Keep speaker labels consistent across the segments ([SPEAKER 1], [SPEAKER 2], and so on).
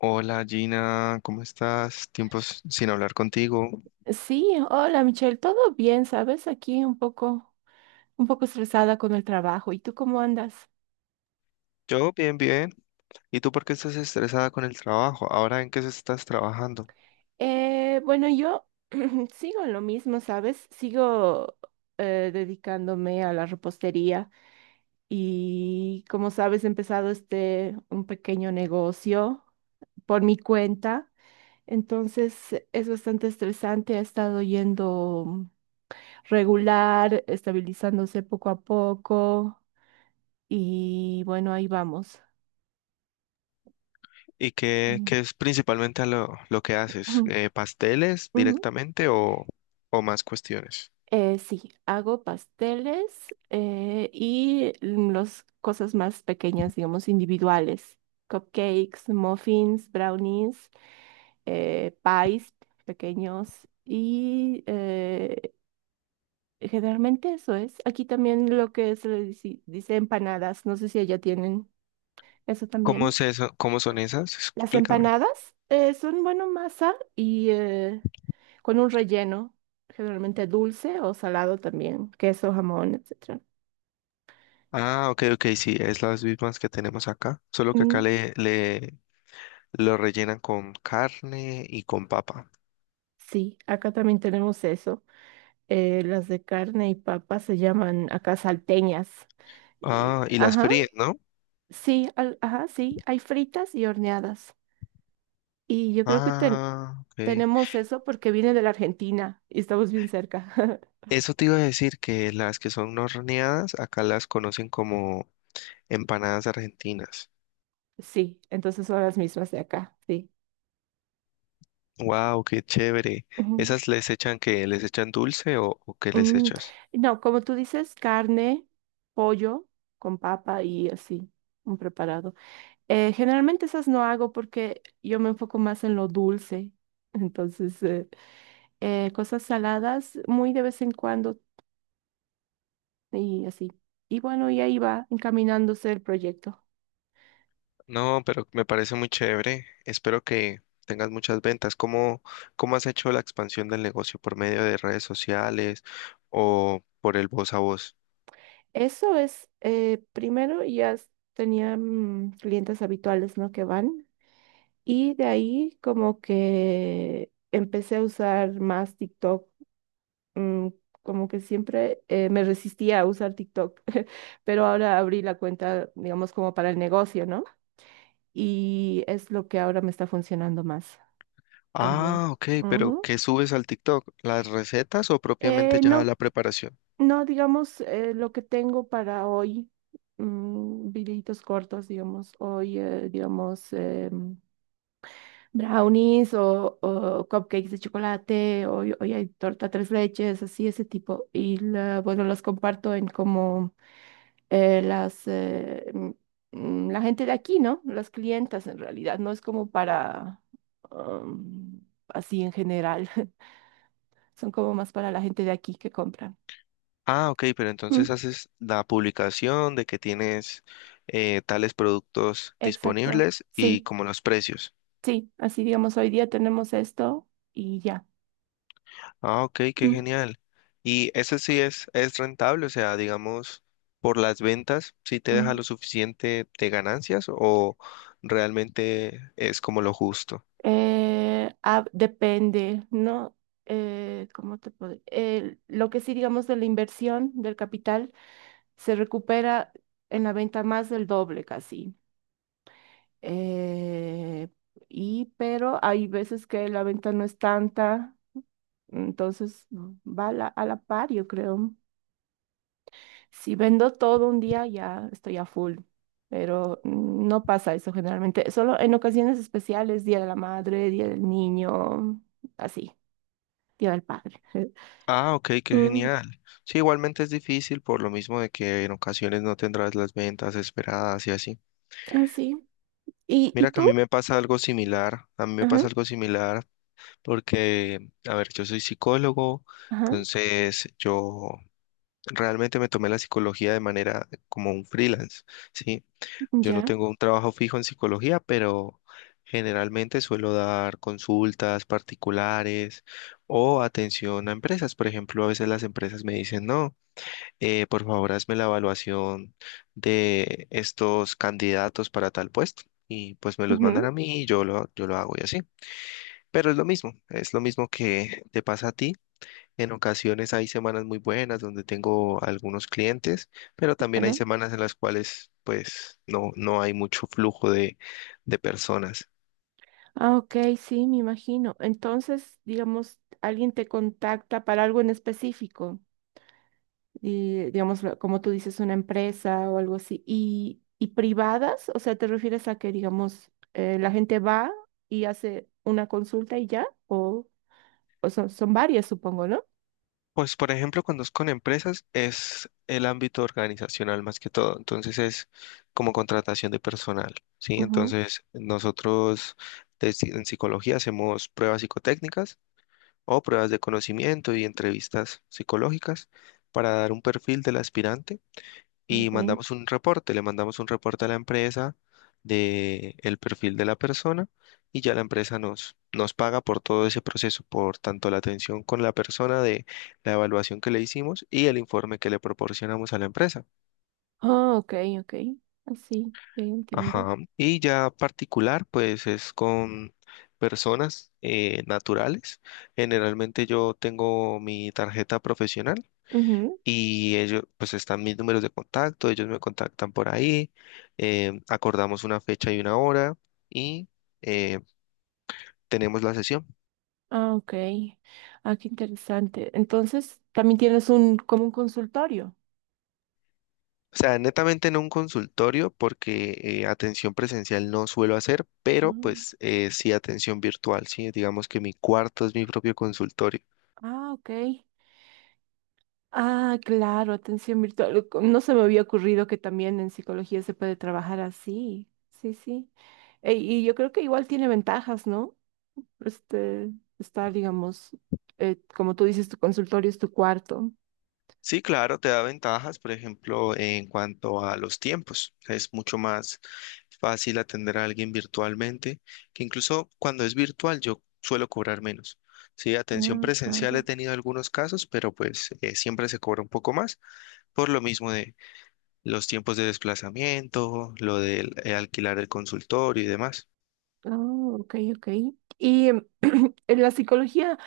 [SPEAKER 1] Hola Gina, ¿cómo estás? Tiempos sin hablar contigo.
[SPEAKER 2] Sí, hola Michelle, todo bien, ¿sabes? Aquí un poco estresada con el trabajo. ¿Y tú cómo andas?
[SPEAKER 1] Yo bien, bien. ¿Y tú por qué estás estresada con el trabajo? ¿Ahora en qué estás trabajando?
[SPEAKER 2] Bueno, yo sigo en lo mismo, ¿sabes? Sigo dedicándome a la repostería y, como sabes, he empezado este un pequeño negocio por mi cuenta. Entonces es bastante estresante, ha estado yendo regular, estabilizándose poco a poco y bueno, ahí vamos.
[SPEAKER 1] ¿Y qué es principalmente a lo que
[SPEAKER 2] Ujú,
[SPEAKER 1] haces? ¿Pasteles
[SPEAKER 2] ujú.
[SPEAKER 1] directamente o más cuestiones?
[SPEAKER 2] Sí, hago pasteles y las cosas más pequeñas, digamos, individuales. Cupcakes, muffins, brownies, pies pequeños y generalmente eso es. Aquí también lo que se le dice empanadas, no sé si allá tienen eso
[SPEAKER 1] ¿Cómo
[SPEAKER 2] también.
[SPEAKER 1] es eso? ¿Cómo son esas?
[SPEAKER 2] Las
[SPEAKER 1] Explícame.
[SPEAKER 2] empanadas son, bueno, masa y... con un relleno, generalmente dulce o salado también, queso, jamón, etcétera.
[SPEAKER 1] Ah, ok, ok, sí, es las mismas que tenemos acá, solo que acá
[SPEAKER 2] Mm,
[SPEAKER 1] le lo rellenan con carne y con papa.
[SPEAKER 2] sí, acá también tenemos eso. Las de carne y papa se llaman acá salteñas.
[SPEAKER 1] Ah, y las
[SPEAKER 2] Ajá,
[SPEAKER 1] fríen, ¿no?
[SPEAKER 2] sí, ajá, sí, hay fritas y horneadas. Y yo creo que
[SPEAKER 1] Ah, ok.
[SPEAKER 2] tenemos eso porque viene de la Argentina y estamos bien cerca.
[SPEAKER 1] Eso te iba a decir que las que son no horneadas, acá las conocen como empanadas argentinas.
[SPEAKER 2] Sí, entonces son las mismas de acá, sí.
[SPEAKER 1] Wow, qué chévere.
[SPEAKER 2] Ujú.
[SPEAKER 1] ¿Esas les echan que les echan dulce o qué les
[SPEAKER 2] Mm,
[SPEAKER 1] echas?
[SPEAKER 2] no, como tú dices, carne, pollo con papa y así, un preparado. Generalmente esas no hago porque yo me enfoco más en lo dulce. Entonces, cosas saladas muy de vez en cuando y así. Y bueno, y ahí va encaminándose el proyecto.
[SPEAKER 1] No, pero me parece muy chévere. Espero que tengas muchas ventas. ¿Cómo, cómo has hecho la expansión del negocio? ¿Por medio de redes sociales o por el voz a voz?
[SPEAKER 2] Eso es, primero ya tenía clientes habituales, ¿no? Que van. Y de ahí como que empecé a usar más TikTok, mm, como que siempre me resistía a usar TikTok, pero ahora abrí la cuenta, digamos, como para el negocio, ¿no? Y es lo que ahora me está funcionando más también.
[SPEAKER 1] Ah, ok, pero
[SPEAKER 2] Ujú.
[SPEAKER 1] ¿qué subes al TikTok? ¿Las recetas o propiamente ya
[SPEAKER 2] No,
[SPEAKER 1] la preparación?
[SPEAKER 2] no, digamos, lo que tengo para hoy, videitos cortos, digamos, hoy, digamos, brownies o cupcakes de chocolate, hoy hay torta tres leches, así, ese tipo. Y bueno, los comparto en como eh, las, eh, mm, la gente de aquí, ¿no? Las clientas en realidad, no es como para um, así en general, son como más para la gente de aquí que compran.
[SPEAKER 1] Ah, ok, pero entonces
[SPEAKER 2] Mm,
[SPEAKER 1] haces la publicación de que tienes tales productos
[SPEAKER 2] exacto,
[SPEAKER 1] disponibles y
[SPEAKER 2] sí,
[SPEAKER 1] como los precios.
[SPEAKER 2] sí, así digamos, hoy día tenemos esto y ya.
[SPEAKER 1] Ah, ok, qué
[SPEAKER 2] Mm,
[SPEAKER 1] genial. Y ese sí es rentable, o sea, digamos, por las ventas, ¿sí te deja
[SPEAKER 2] mm.
[SPEAKER 1] lo suficiente de ganancias o realmente es como lo justo?
[SPEAKER 2] Depende, ¿no? Lo que sí digamos de la inversión del capital se recupera en la venta más del doble casi. eh, y pero hay veces que la venta no es tanta, entonces va a a la par, yo creo. Si vendo todo un día, ya estoy a full, pero no pasa eso generalmente, solo en ocasiones especiales, Día de la Madre, Día del Niño, así, Día del Padre.
[SPEAKER 1] Ah, ok, qué
[SPEAKER 2] Mm,
[SPEAKER 1] genial. Sí, igualmente es difícil por lo mismo de que en ocasiones no tendrás las ventas esperadas y así.
[SPEAKER 2] así. Y
[SPEAKER 1] Mira que a
[SPEAKER 2] tú?
[SPEAKER 1] mí me pasa algo similar, a mí me
[SPEAKER 2] Ajá,
[SPEAKER 1] pasa algo similar porque, a ver, yo soy psicólogo,
[SPEAKER 2] ajá,
[SPEAKER 1] entonces yo realmente me tomé la psicología de manera como un freelance, ¿sí? Yo no
[SPEAKER 2] ya.
[SPEAKER 1] tengo un trabajo fijo en psicología, pero generalmente suelo dar consultas particulares o atención a empresas. Por ejemplo, a veces las empresas me dicen, no, por favor hazme la evaluación de estos candidatos para tal puesto. Y pues me los mandan
[SPEAKER 2] Ujú,
[SPEAKER 1] a mí y yo lo hago y así. Pero es lo mismo que te pasa a ti. En ocasiones hay semanas muy buenas donde tengo algunos clientes, pero también hay
[SPEAKER 2] claro.
[SPEAKER 1] semanas en las cuales pues no, no hay mucho flujo de personas.
[SPEAKER 2] Ah, ok, sí, me imagino. Entonces, digamos, alguien te contacta para algo en específico, y, digamos, como tú dices, una empresa o algo así. Y privadas? O sea, ¿te refieres a que, digamos, la gente va y hace una consulta y ya? O son, son varias, supongo, ¿no?
[SPEAKER 1] Pues por ejemplo, cuando es con empresas es el ámbito organizacional más que todo, entonces es como contratación de personal, ¿sí?
[SPEAKER 2] Ujú,
[SPEAKER 1] Entonces nosotros en psicología hacemos pruebas psicotécnicas o pruebas de conocimiento y entrevistas psicológicas para dar un perfil del aspirante y
[SPEAKER 2] ok.
[SPEAKER 1] mandamos un reporte, le mandamos un reporte a la empresa de el perfil de la persona y ya la empresa nos paga por todo ese proceso, por tanto la atención con la persona de la evaluación que le hicimos y el informe que le proporcionamos a la empresa.
[SPEAKER 2] Ah, ok, ok. Así, ya entiendo.
[SPEAKER 1] Ajá. Y ya particular, pues es con personas naturales. Generalmente yo tengo mi tarjeta profesional.
[SPEAKER 2] Ujú.
[SPEAKER 1] Y ellos, pues están mis números de contacto, ellos me contactan por ahí, acordamos una fecha y una hora y eh, tenemos la sesión.
[SPEAKER 2] Ah, ok. Ah, qué interesante. Entonces, también tienes un, como un consultorio.
[SPEAKER 1] O sea, netamente en un consultorio porque atención presencial no suelo hacer, pero pues
[SPEAKER 2] Ah.
[SPEAKER 1] sí atención virtual, sí, digamos que mi cuarto es mi propio consultorio.
[SPEAKER 2] Ah, ok. Ah, claro, atención virtual. No se me había ocurrido que también en psicología se puede trabajar así. Sí, sí. Y yo creo que igual tiene ventajas, ¿no? Este, Estar, digamos, como tú dices, tu consultorio es tu cuarto.
[SPEAKER 1] Sí, claro, te da ventajas, por ejemplo, en cuanto a los tiempos. Es mucho más fácil atender a alguien virtualmente, que incluso cuando es virtual yo suelo cobrar menos. Sí, atención
[SPEAKER 2] Ah,
[SPEAKER 1] presencial he
[SPEAKER 2] claro.
[SPEAKER 1] tenido algunos casos, pero pues siempre se cobra un poco más por lo mismo de los tiempos de desplazamiento, lo del alquilar el consultorio y demás.
[SPEAKER 2] Ah, ok, ok. Y en la psicología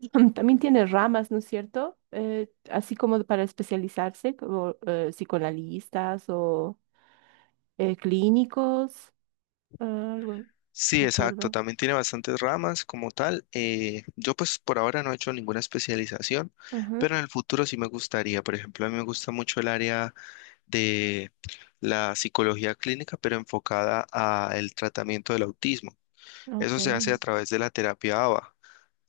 [SPEAKER 2] también tiene ramas, ¿no es cierto? Así como para especializarse, como psicoanalistas o clínicos. Ah, algo,
[SPEAKER 1] Sí,
[SPEAKER 2] me
[SPEAKER 1] exacto.
[SPEAKER 2] acuerdo.
[SPEAKER 1] También tiene bastantes ramas como tal. Yo pues por ahora no he hecho ninguna especialización,
[SPEAKER 2] Ajá,
[SPEAKER 1] pero en el futuro sí me gustaría. Por ejemplo, a mí me gusta mucho el área de la psicología clínica, pero enfocada al tratamiento del autismo.
[SPEAKER 2] ok.
[SPEAKER 1] Eso se hace a través de la terapia ABA.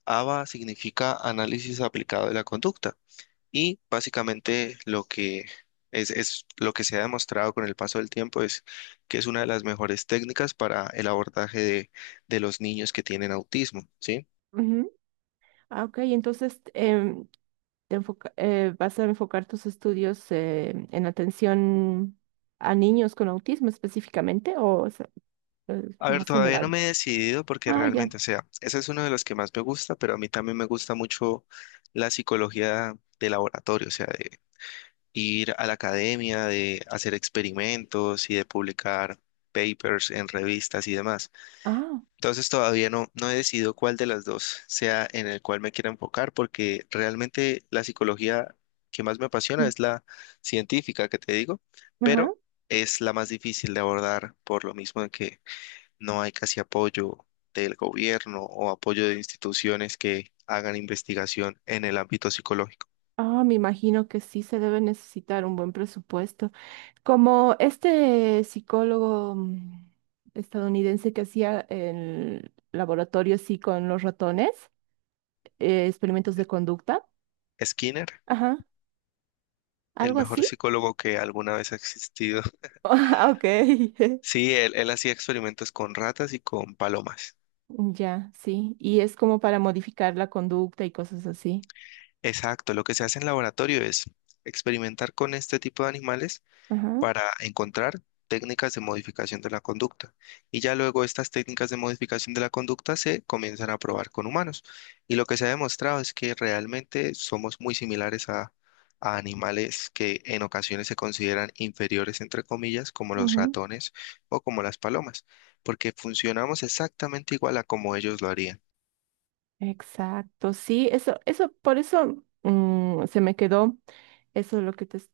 [SPEAKER 1] ABA significa análisis aplicado de la conducta. Y básicamente lo que es lo que se ha demostrado con el paso del tiempo es que es una de las mejores técnicas para el abordaje de los niños que tienen autismo, ¿sí?
[SPEAKER 2] Ujú. Ah, ok, entonces vas a enfocar tus estudios en atención a niños con autismo específicamente o es
[SPEAKER 1] A ver,
[SPEAKER 2] más
[SPEAKER 1] todavía no
[SPEAKER 2] general.
[SPEAKER 1] me he decidido porque
[SPEAKER 2] Ah, ya.
[SPEAKER 1] realmente, o sea, ese es uno de los que más me gusta, pero a mí también me gusta mucho la psicología de laboratorio, o sea, de ir a la academia, de hacer experimentos y de publicar papers en revistas y demás.
[SPEAKER 2] Ah,
[SPEAKER 1] Entonces todavía no, no he decidido cuál de las dos sea en el cual me quiera enfocar, porque realmente la psicología que más me apasiona
[SPEAKER 2] ujú,
[SPEAKER 1] es la científica que te digo,
[SPEAKER 2] ajá.
[SPEAKER 1] pero es la más difícil de abordar por lo mismo de que no hay casi apoyo del gobierno o apoyo de instituciones que hagan investigación en el ámbito psicológico.
[SPEAKER 2] Ah, me imagino que sí se debe necesitar un buen presupuesto. Como este psicólogo estadounidense que hacía el laboratorio así con los ratones. Experimentos de conducta,
[SPEAKER 1] Skinner,
[SPEAKER 2] ajá,
[SPEAKER 1] el
[SPEAKER 2] algo
[SPEAKER 1] mejor
[SPEAKER 2] así.
[SPEAKER 1] psicólogo que alguna vez ha existido.
[SPEAKER 2] Ah, ok.
[SPEAKER 1] Sí, él hacía experimentos con ratas y con palomas.
[SPEAKER 2] Ya, sí, y es como para modificar la conducta y cosas así.
[SPEAKER 1] Exacto, lo que se hace en laboratorio es experimentar con este tipo de animales
[SPEAKER 2] Ajá,
[SPEAKER 1] para encontrar técnicas de modificación de la conducta. Y ya luego estas técnicas de modificación de la conducta se comienzan a probar con humanos. Y lo que se ha demostrado es que realmente somos muy similares a animales que en ocasiones se consideran inferiores, entre comillas, como los
[SPEAKER 2] ujú,
[SPEAKER 1] ratones o como las palomas, porque funcionamos exactamente igual a como ellos lo harían.
[SPEAKER 2] exacto, sí, eso, por eso se me quedó, eso es lo que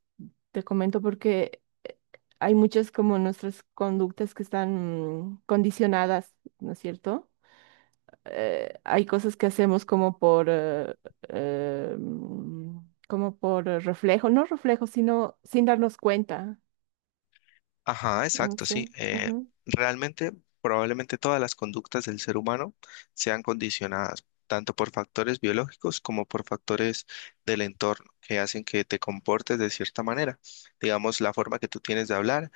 [SPEAKER 2] te comento, porque hay muchas como nuestras conductas que están condicionadas, ¿no es cierto? Hay cosas que hacemos como eh, mm, como por reflejo, no reflejo, sino sin darnos cuenta.
[SPEAKER 1] Ajá,
[SPEAKER 2] No
[SPEAKER 1] exacto, sí.
[SPEAKER 2] sé. Ujú,
[SPEAKER 1] Realmente, probablemente todas las conductas del ser humano sean condicionadas tanto por factores biológicos como por factores del entorno que hacen que te comportes de cierta manera. Digamos, la forma que tú tienes de hablar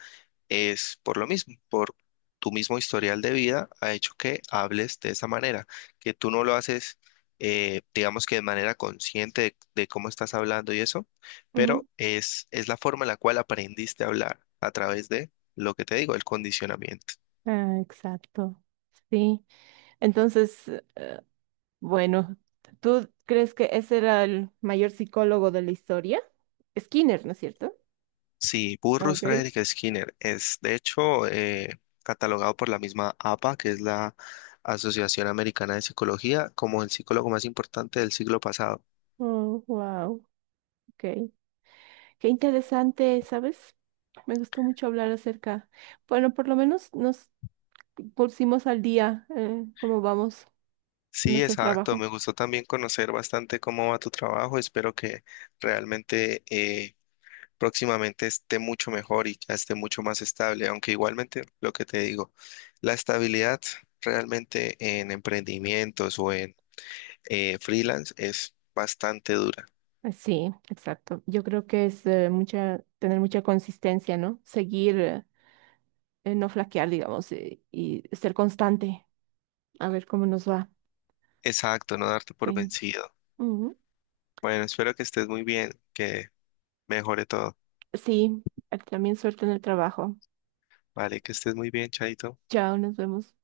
[SPEAKER 1] es por lo mismo, por tu mismo historial de vida ha hecho que hables de esa manera, que tú no lo haces, digamos que de manera consciente de cómo estás hablando y eso, pero
[SPEAKER 2] ujú.
[SPEAKER 1] es la forma en la cual aprendiste a hablar a través de lo que te digo, el condicionamiento.
[SPEAKER 2] Ah, exacto. Sí. Entonces, bueno, ¿tú crees que ese era el mayor psicólogo de la historia? Skinner, ¿no es cierto?
[SPEAKER 1] Sí, Burrus
[SPEAKER 2] Ok.
[SPEAKER 1] Frederick Skinner es de hecho catalogado por la misma APA, que es la Asociación Americana de Psicología, como el psicólogo más importante del siglo pasado.
[SPEAKER 2] Oh, wow. Ok. Qué interesante, ¿sabes? Me gustó mucho hablar acerca. Bueno, por lo menos nos pusimos al día cómo vamos con
[SPEAKER 1] Sí,
[SPEAKER 2] nuestro
[SPEAKER 1] exacto.
[SPEAKER 2] trabajo.
[SPEAKER 1] Me gustó también conocer bastante cómo va tu trabajo. Espero que realmente próximamente esté mucho mejor y ya esté mucho más estable. Aunque igualmente lo que te digo, la estabilidad realmente en emprendimientos o en freelance es bastante dura.
[SPEAKER 2] Sí, exacto. Yo creo que es tener mucha consistencia, ¿no? Seguir, no flaquear, digamos, y ser constante, a ver cómo nos va.
[SPEAKER 1] Exacto, no darte por
[SPEAKER 2] Sí.
[SPEAKER 1] vencido.
[SPEAKER 2] Ujú.
[SPEAKER 1] Bueno, espero que estés muy bien, que mejore todo.
[SPEAKER 2] Sí, también suerte en el trabajo.
[SPEAKER 1] Vale, que estés muy bien, Chaito.
[SPEAKER 2] Chao, nos vemos.